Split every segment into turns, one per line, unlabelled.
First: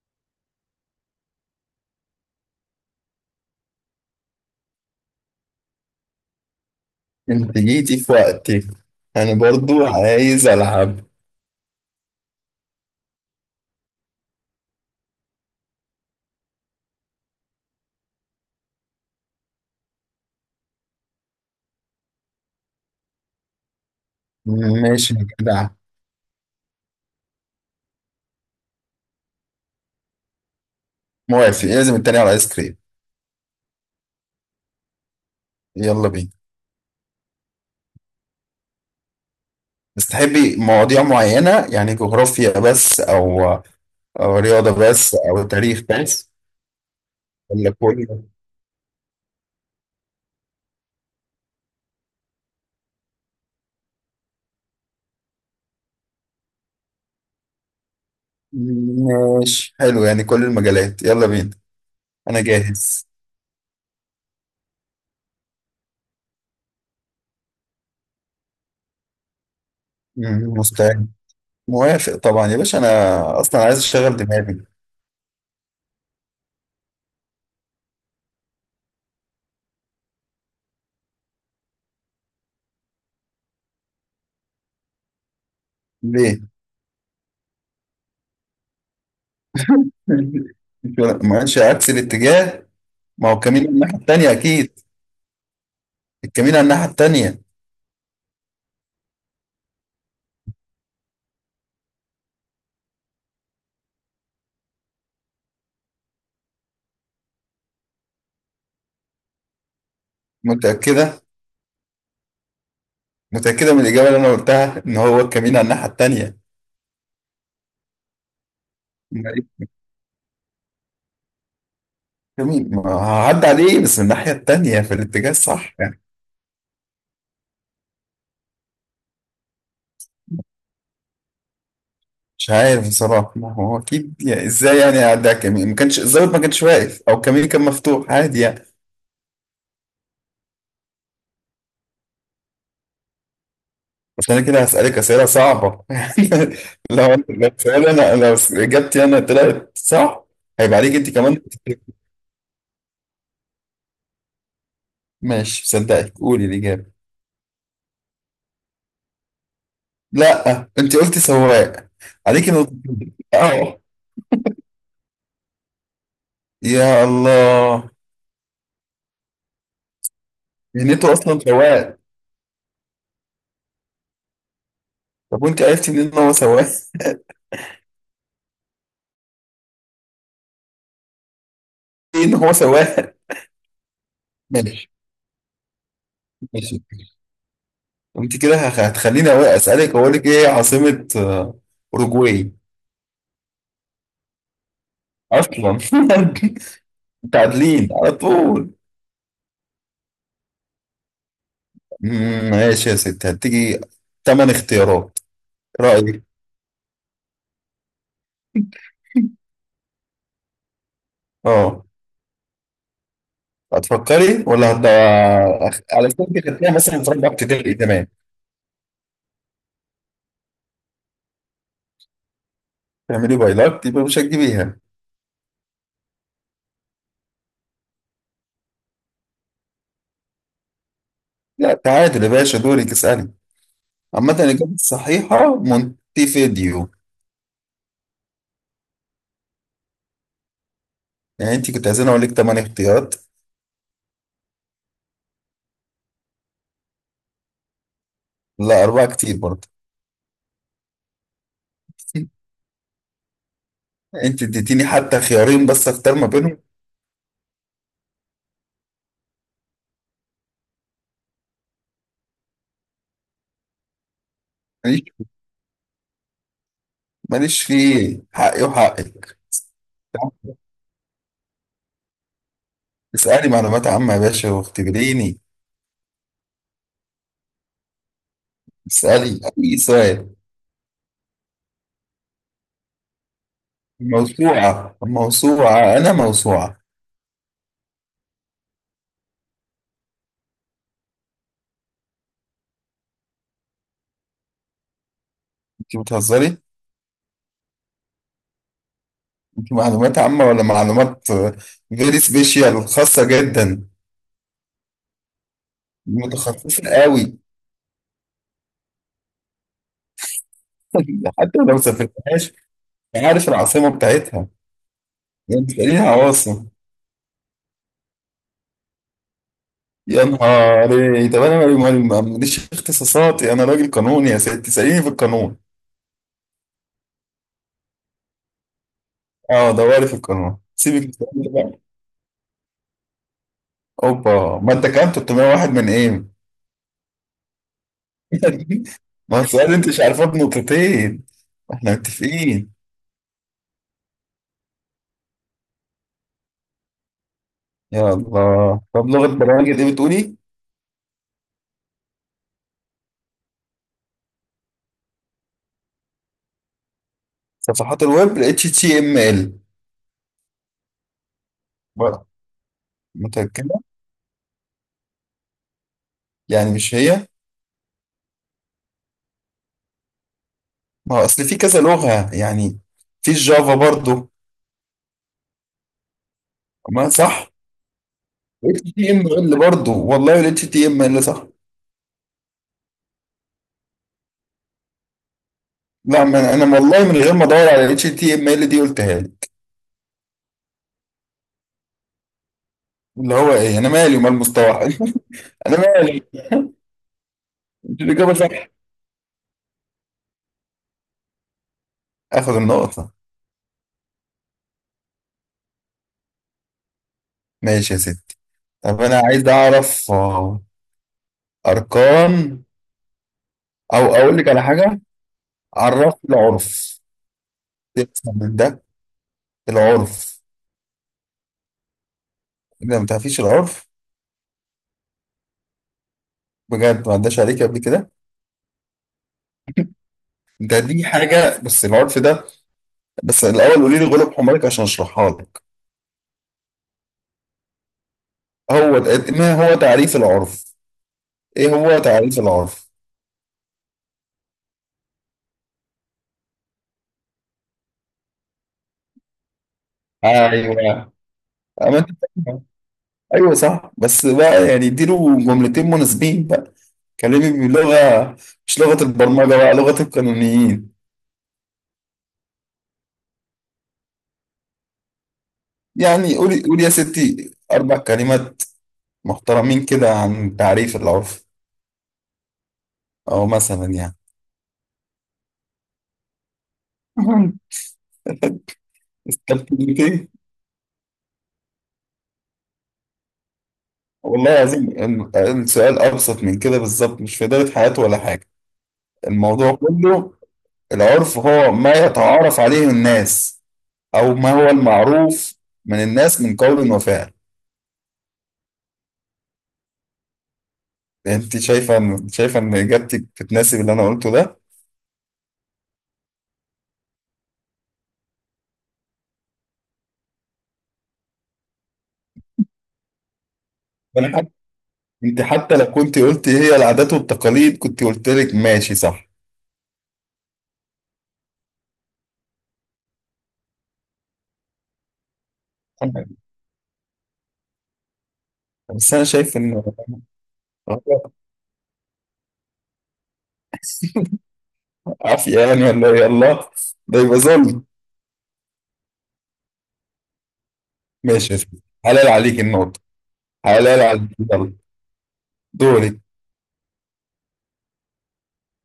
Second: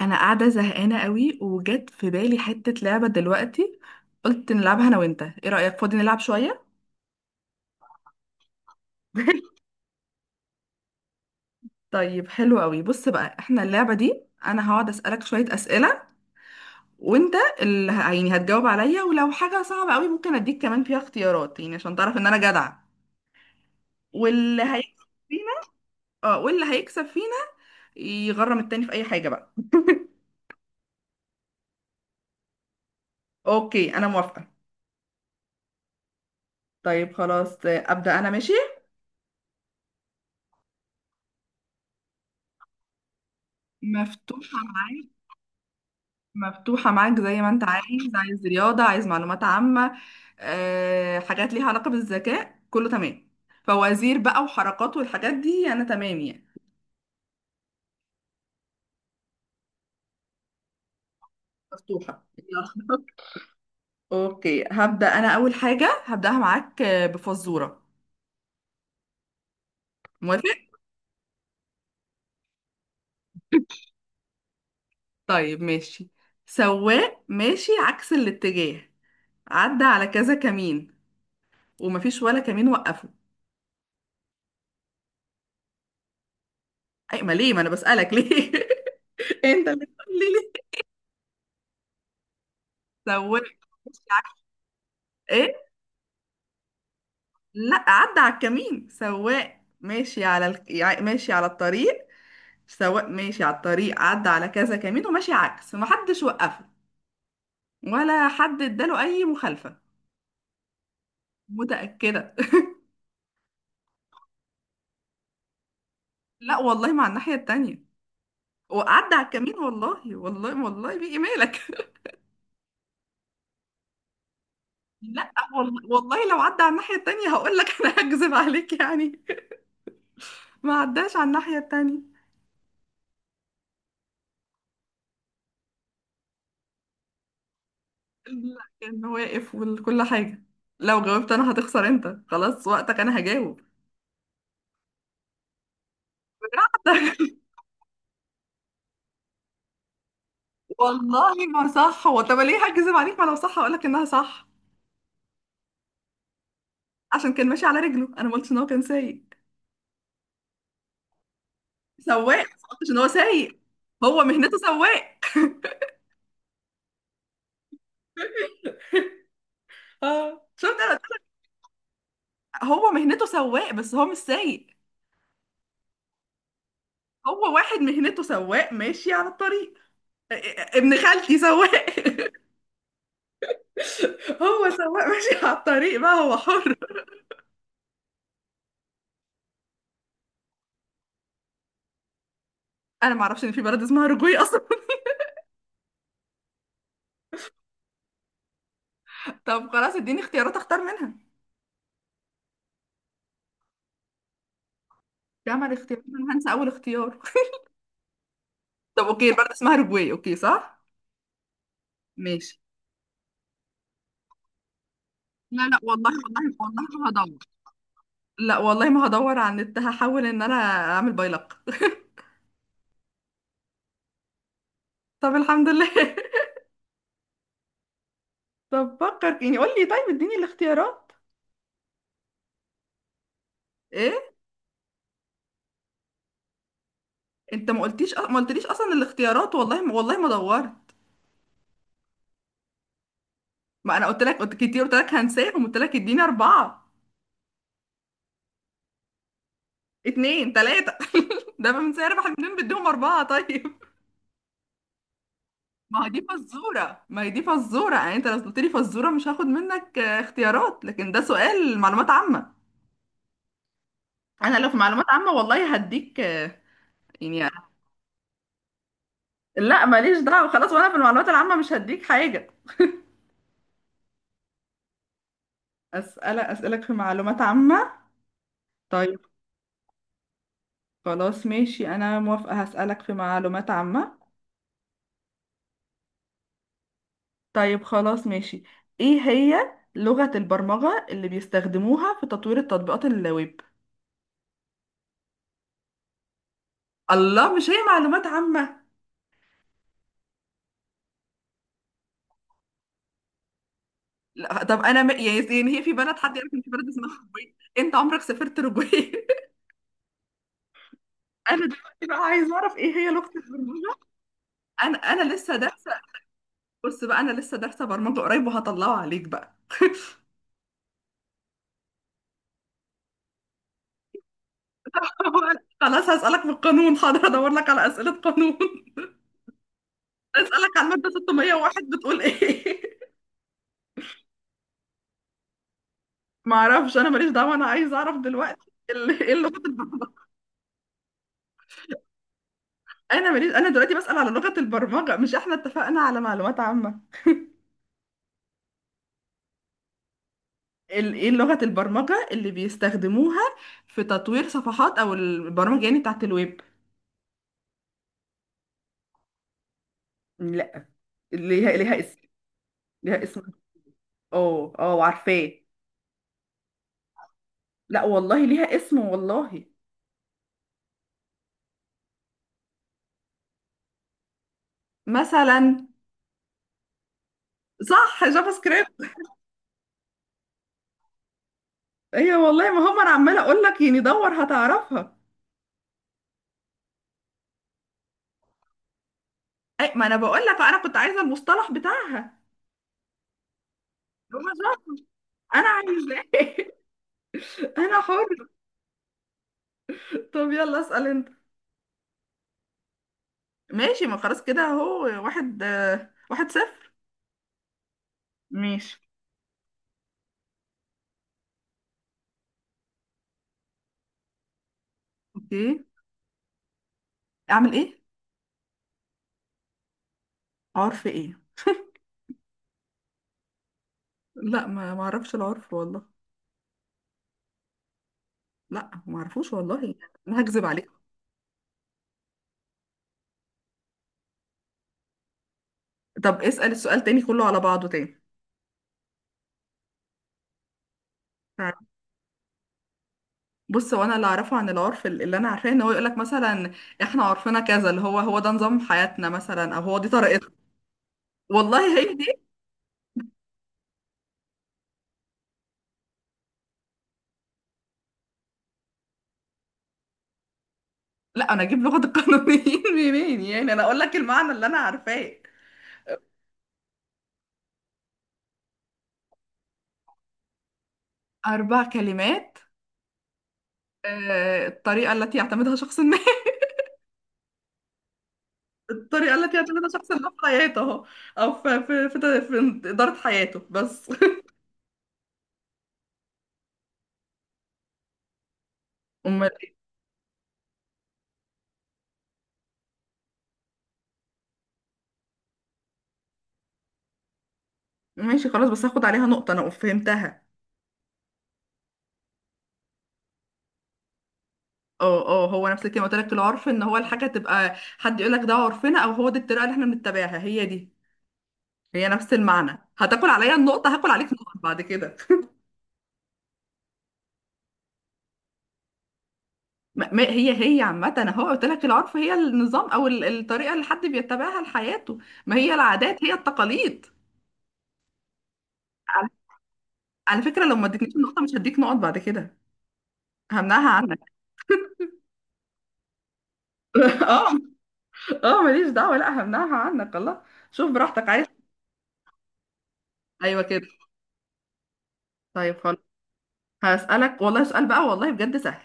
انا قاعده زهقانه قوي، وجت في بالي حته لعبه دلوقتي. قلت نلعبها انا وانت، ايه رايك؟ فاضي نلعب شويه؟
انت جيتي في وقتي. انا برضو عايز العب.
طيب حلو قوي، بص بقى احنا اللعبه دي انا هقعد اسالك شويه اسئله، وانت اللي يعني هتجاوب عليا، ولو حاجه صعبه قوي ممكن اديك كمان فيها اختيارات يعني عشان تعرف ان انا جدعه. واللي هيكسب
ماشي يا
فينا،
جدع.
اه، واللي هيكسب فينا يغرم التاني في اي حاجه بقى.
موافق، لازم التاني على الايس كريم.
اوكي انا موافقه.
يلا بينا.
طيب خلاص، ابدا انا ماشي.
بس تحبي مواضيع معينة يعني جغرافيا بس او او
مفتوحه
رياضة
معايا.
بس او تاريخ بس
مفتوحة معاك زي ما انت
ولا
عايز.
كله؟
عايز رياضة، عايز معلومات عامة، أه، حاجات ليها علاقة بالذكاء، كله تمام. فوازير بقى وحركات والحاجات دي انا تمام يعني.
ماشي حلو يعني كل المجالات، يلا بينا
مفتوحة
انا
يلا.
جاهز.
اوكي هبدأ. انا اول حاجة هبدأها معاك بفزورة. موافق.
مستعد. موافق طبعا يا باشا، انا اصلا عايز اشغل دماغي.
طيب ماشي. سواق ماشي عكس الاتجاه، عدى على كذا كمين، ومفيش ولا كمين وقفه.
ليه؟
اي ما ليه؟ ما انا بسألك ليه. انت اللي بتقول لي ليه.
ما ماشي عكس الاتجاه. ما هو
سواق
كمين الناحية
ماشي
التانية
عكس،
اكيد.
ايه؟
الكمين على الناحية التانية.
لا عدى على الكمين، سواق ماشي على ماشي على الطريق. سواق ماشي على الطريق، عدى على كذا كمين وماشي عكس، محدش وقفه ولا حد اداله اي مخالفة.
متأكدة؟
متأكدة.
متأكدة من الإجابة اللي أنا قلتها إن هو الكمين على الناحية التانية.
لا والله مع الناحية التانية، وعدى على
ما
الكمين،
إيه،
والله والله والله بيجي مالك.
الكمين ما هعدي عليه بس من الناحية التانية في الاتجاه
لا
الصح
والله
يعني.
والله، لو عدى على الناحية التانية هقول لك. انا هكذب عليك يعني؟ ما عداش على الناحية التانية.
مش عارف بصراحة، ما هو أكيد يعني إزاي يعني أعدي على الكمين؟ ما كانش الظابط ما كانش واقف أو الكمين كان مفتوح عادي
لا
يعني.
كان واقف وكل حاجة. لو جاوبت انا هتخسر انت، خلاص وقتك، انا هجاوب.
بس أنا كده هسألك أسئلة صعبة يعني. لو لو سؤال أنا، لو إجابتي أنا طلعت صح هيبقى عليك أنت كمان.
والله ما صح هو، طب ليه هكذب عليك؟ ما لو صح هقول لك انها صح.
ماشي صدقك، قولي الإجابة.
عشان كان ماشي على رجله، انا ما قلتش ان هو كان سايق،
لا أنت قلتي سواق.
سواق. ما
عليك نقطة.
قلتش ان هو سايق،
أه.
هو مهنته سواق.
يا الله،
اه، شفت
يعني
انا؟
انتوا اصلا سواق.
هو مهنته سواق بس هو مش سايق.
طب وانت عرفتي منين ان هو سواق؟
هو واحد مهنته سواق ماشي على الطريق. ابن خالتي سواق.
ايه ان هو سواق.
هو
ماشي.
سواق ماشي على الطريق بقى، هو حر.
ماشي. انت كده هتخليني أوي اسالك. اقول لك ايه عاصمة اوروجواي؟
انا ما اعرفش ان في بلد اسمها رجوي اصلا.
اصلا متعادلين على طول.
طب خلاص اديني اختيارات اختار منها.
ماشي يا ست، هتيجي تمن اختيارات.
جمع الاختيارات،
رايك؟
انا هنسى اول اختيار. طب اوكي، البلد اسمها رجوي، اوكي صح.
اه.
ماشي.
هتفكري ولا؟
لا، لا والله
على سبيل
والله
التخيل
والله
مثلا
ما
في رابعه
هدور.
ابتدائي تمام.
لا والله ما هدور على النت، هحاول ان انا اعمل بايلق.
تعملي بايلات يبقى مش هتجيبيها.
طب الحمد لله. طب فكر يعني قول لي. طيب اديني الاختيارات.
لا تعادل يا باشا، دورك اسالي.
ايه؟
عامة الإجابة الصحيحة مونتيفيديو.
انت ما قلتيش ما قلتليش اصلا الاختيارات، والله ما والله ما دورت.
يعني أنت كنت عايزين أقول لك تمانية اختيارات.
ما انا قلت لك، قلت كتير، قلت لك هنساهم، قلت لك اديني اربعة،
لا أربعة كتير برضه.
اتنين، تلاتة. ده من سعر اربح منين بديهم اربعة؟ طيب.
أنت اديتيني حتى خيارين بس
ما هي
أختار
دي
ما بينهم.
فزورة، ما هي دي فزورة يعني. انت لو قلت لي فزورة مش هاخد منك اختيارات، لكن ده سؤال معلومات عامة. انا لو في معلومات
ماليش.
عامة والله هديك
ماليش
يعني.
فيه حقي وحقك.
لا ماليش دعوة خلاص، وانا في المعلومات العامة مش هديك حاجة.
اسألي معلومات عامة يا باشا واختبريني.
أسألك، أسألك في معلومات عامة. طيب
اسألي أي سؤال.
خلاص ماشي، أنا موافقة، هسألك في معلومات عامة.
موسوعة موسوعة، أنا موسوعة.
طيب خلاص ماشي. إيه هي لغة البرمجة اللي بيستخدموها في تطوير التطبيقات الويب؟
أنت بتهزري؟
الله، مش هي معلومات عامة؟
أنت معلومات عامة ولا معلومات فيري سبيشال خاصة جدا؟
لا طب أنا يعني هي في بلد حد يعرف إن في
متخصصة
بلد اسمها
قوي.
أوروجواي؟ أنت عمرك سافرت أوروجواي؟
حتى
أنا
لو
دلوقتي بقى عايز
سافرتهاش.
أعرف إيه هي لغة
عارف العاصمة
البرمجة.
بتاعتها؟
أنا لسه ده.
انت ليها عواصم؟
بص بقى، انا لسه دارسه برمجه قريب وهطلعه عليك بقى.
يا نهار إيه. طب انا ماليش اختصاصاتي، انا راجل قانوني يا سيدي، تساليني في القانون.
خلاص هسألك في القانون، حاضر ادور لك على اسئله قانون.
اه دوري في القانون،
اسألك على
سيبك من
الماده
السؤال ده بقى.
601 بتقول ايه؟
اوبا، ما انت كام 301 من ايه؟
معرفش، انا ماليش دعوه، انا عايز اعرف دلوقتي ايه
ما هو
لغه
السؤال انت مش
البرمجه.
عارفاه بنقطتين. احنا متفقين.
انا ماليش، انا دلوقتي بسأل على لغه البرمجه. مش احنا اتفقنا على معلومات عامه؟
يا الله، طب لغه برامج ايه بتقولي؟
ايه لغه البرمجه اللي بيستخدموها في تطوير صفحات او البرامج يعني، بتاعت الويب.
صفحات الويب، ال اتش تي ام ال.
لا، ليها اسم.
بقى
ليها اسم.
متاكده؟
اه، اه، عارفاه.
يعني مش هي؟
لا والله ليها اسم والله.
ما هو اصل في كذا لغه يعني، في الجافا برضو.
مثلا.
ما صح؟
صح، جافا سكريبت.
اتش تي ام ال برضه، والله الاتش تي ام ال صح.
ايوه والله، ما هم انا عماله اقول لك يعني دور هتعرفها.
لا ما انا والله من غير ما ادور على الاتش تي ام ال دي قلتها لي.
اي ما انا بقول لك، انا كنت عايزه المصطلح بتاعها.
اللي هو ايه؟ انا مالي ومال
هما
مستوحى
جافا، انا
انا مالي.
عايزاه. انا
مش الاجابه
حر.
صح؟
طب يلا اسال انت.
اخد النقطه.
ماشي، ما خلاص كده اهو، واحد 1-0.
ماشي يا ست.
ماشي.
طب انا عايز اعرف اركان، او اقول لك على حاجه.
اوكي.
عرف العرف؟
اعمل ايه؟
تفهم من ده العرف؟
عرف ايه؟
اذا ما تعرفيش العرف
لا، ما اعرفش العرف والله.
بجد، ما عداش عليك قبل كده؟
لا ما اعرفوش والله، انا هكذب
ده
عليك.
دي حاجه بس العرف ده. بس الاول قولي لي غلب حمارك عشان اشرحها لك.
طب اسأل السؤال تاني كله على بعضه تاني.
ما هو تعريف العرف؟ ايه هو تعريف العرف؟
بص، هو انا اللي اعرفه عن العرف، اللي انا عارفاه ان هو يقولك مثلا احنا عرفنا كذا، اللي هو هو ده نظام حياتنا مثلا او هو دي طريقتنا.
ايوه. أما
والله
أنت
هي دي.
فاهمها. ايوه صح، بس بقى يعني اديله جملتين مناسبين بقى. كلمي بلغه، مش لغه البرمجه بقى، لغه القانونيين.
لا انا اجيب لغة القانونيين منين يعني؟ انا اقول لك المعنى اللي انا عارفاه.
يعني قولي قولي يا ستي اربع كلمات محترمين كده عن تعريف العرف،
اربع كلمات.
او مثلا يعني.
الطريقة التي يعتمدها شخص ما.
مهم.
الطريقة التي يعتمدها شخص
استبدلتين.
ما في حياته اهو، او في إدارة حياته بس.
والله العظيم السؤال ابسط من كده بالظبط، مش في اداره حياته ولا حاجه.
أمال
الموضوع
إيه؟
كله، العرف هو ما يتعارف عليه الناس، أو ما هو المعروف من الناس من قول وفعل.
ماشي خلاص، بس هاخد عليها نقطة، انا فهمتها.
أنت شايفة إن، شايفة إن إجابتك بتناسب اللي أنا قلته ده؟
اه، اه، هو نفس الكلمه. قلت لك العرف ان هو الحاجه، تبقى حد يقول لك ده عرفنا او هو دي الطريقه اللي احنا بنتبعها. هي دي، هي نفس المعنى. هتاكل عليا النقطه؟ هاكل عليك
أنا حتى،
نقط بعد كده.
أنت حتى لو كنت قلت هي العادات والتقاليد كنت قلت لك ماشي صح.
ما ما- هي هي عامه. انا هو قلت لك العرف هي النظام او الطريقه اللي حد بيتبعها لحياته. ما هي العادات هي التقاليد.
بس أنا
على
شايف إن
على فكره لو ما ادتنيش النقطه مش هديك نقط بعد كده. همنعها عنك.
عافية يعني ولا يلا؟ ده يبقى
اه،
ظلم.
اه ماليش دعوه. لا همنعها عنك، الله. شوف براحتك عايز.
ماشي يا سيدي. حلال عليك النقطة.
ايوه كده.
حلال عليك، يلا.
طيب خلاص.
دورك.
هسألك والله سؤال بقى والله بجد سهل.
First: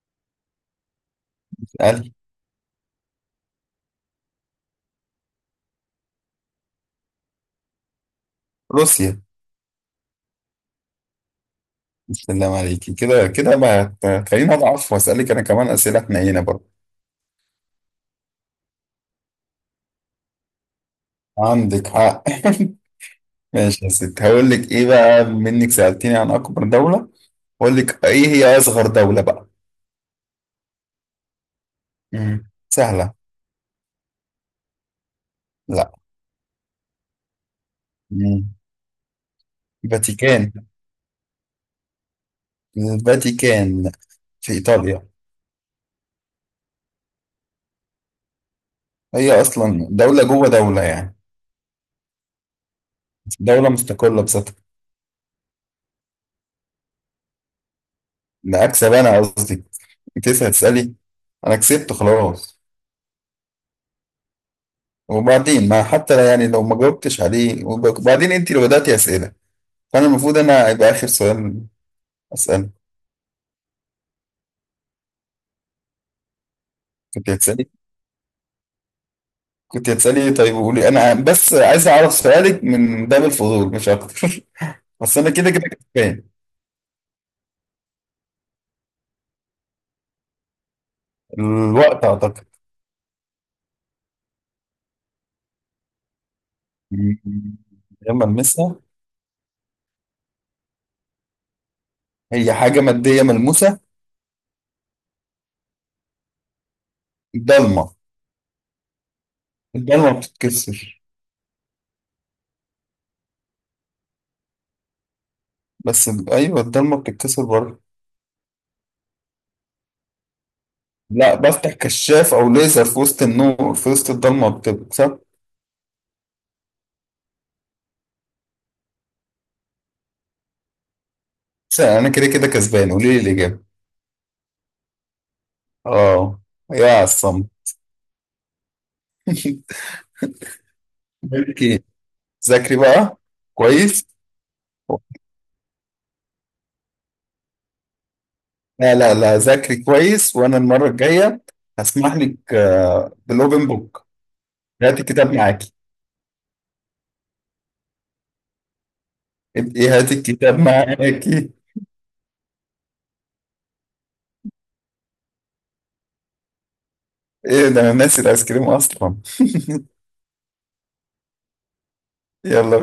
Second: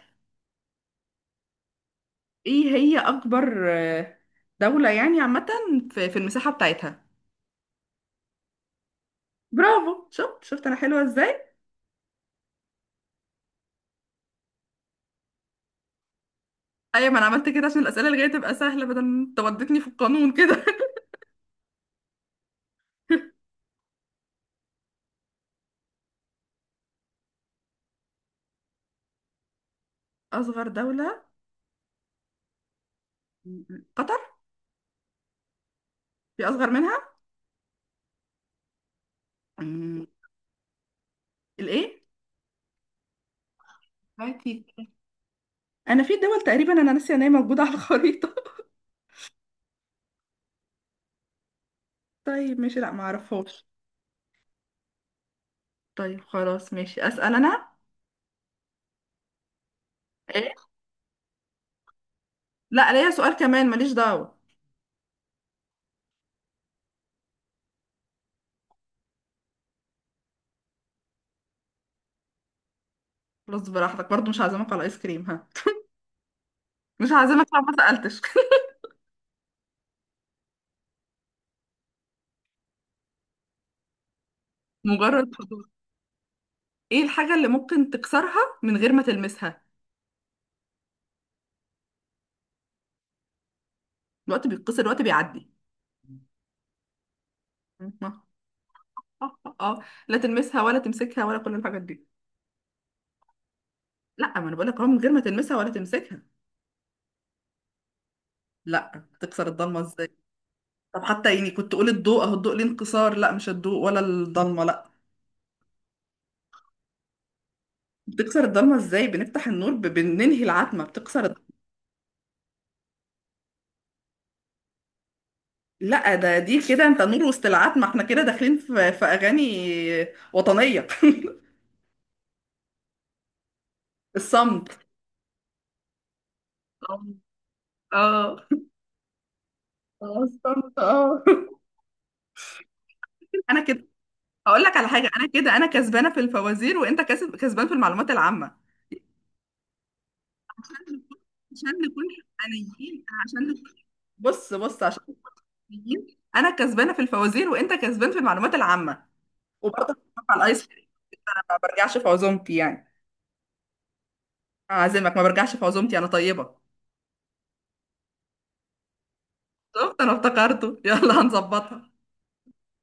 اسألي.
ايه هي اكبر دولة يعني عامة في المساحة بتاعتها؟
روسيا.
برافو، شفت، شفت انا حلوة ازاي.
السلام عليكي كده كده، ما ت- خليني أضعف وأسألك أنا كمان أسئلة حنينة برضه.
ايوه، ما انا عملت كده عشان الاسئلة اللي جاية تبقى سهلة، بدل ما انت ودتني في القانون كده.
عندك حق. ماشي يا ست، هقول لك ايه بقى منك؟ سألتيني عن اكبر دولة، هقول لك ايه هي اصغر دولة بقى.
اصغر دولة؟
مم. سهلة.
قطر.
لا.
في اصغر منها؟
مم.
أمم،
فاتيكان.
الايه؟
الفاتيكان،
باتي.
في ايطاليا.
انا في دول تقريبا انا ناسيه ان هي موجودة على الخريطة.
هي اصلا دولة جوه دولة يعني،
طيب ماشي، لا ما اعرفهاش.
دولة مستقلة بذاتها.
طيب خلاص ماشي، اسأل انا.
ده اكسب انا قصدي. انت لسه
ايه؟
هتسألي؟ انا كسبت خلاص.
لا ليا سؤال كمان ماليش دعوة.
وبعدين ما حتى يعني لو ما جاوبتش عليه، وبعدين انت اللي بدأتي اسئلة، فانا المفروض انا يبقى اخر سؤال اسأله.
خلاص براحتك، برضو مش هعزمك على ايس كريم، ها. مش
كنت
هعزمك لو
هتسألي،
ما سألتش.
كنت هتسألي ايه طيب؟ وقولي، انا بس عايز اعرف سؤالك من باب الفضول مش اكتر بس
مجرد.
انا كده كده كسبان.
ايه الحاجة اللي ممكن تكسرها من غير ما تلمسها؟
الوقت اعتقد.
الوقت بيتكسر؟ الوقت بيعدي.
مم،
اه.
لما المسها.
اه. لا تلمسها ولا تمسكها ولا كل الحاجات دي.
هي حاجة مادية ملموسة.
لا ما انا بقول لك اهو من غير ما تلمسها ولا تمسكها.
الضلمة.
لا تكسر الضلمة ازاي؟
الضلمة بتتكسر.
طب حتى يعني كنت تقول الضوء، اهو الضوء ليه انكسار. لا مش الضوء ولا الضلمة، لا.
بس ايوه الضلمة بتتكسر برضه.
بتكسر الضلمة ازاي؟ بنفتح النور، بننهي العتمة، بتكسر
لا،
الضلمة.
بفتح كشاف او ليزر في وسط النور، في وسط الضلمة بتكسر.
لا ده دي كده انت نور وسط العتمة، احنا كده داخلين في اغاني وطنية.
بس انا كده كده كسبان، قولي لي الاجابة.
الصمت.
اه. يا عصام
اه. اه، الصمت، اه.
اوكي. ذاكري بقى.
انا كده،
كويس.
هقول لك على حاجه. انا كده انا كسبانه في الفوازير، وانت كسبان في المعلومات العامه.
لا ذاكري كويس وانا المره الجايه
عشان نكون
هسمح لك
حقانيين عشان
بالاوبن
نكون-
بوك.
بص، بص،
هاتي
عشان نكون
الكتاب معاكي.
حقانيين. انا كسبانه في الفوازير، وانت كسبان في المعلومات العامه.
إنت
وبرضه
ايه، هاتي
هتعرف على
الكتاب
الايس كريم. انا
معاكي.
ما برجعش في عزومتي يعني، اعزمك. ما برجعش في عزومتي، انا طيبه.
ايه ده، انا ناسي الايس كريم اصلا.
شفت انا افتكرته، يلا هنظبطها.
يلا.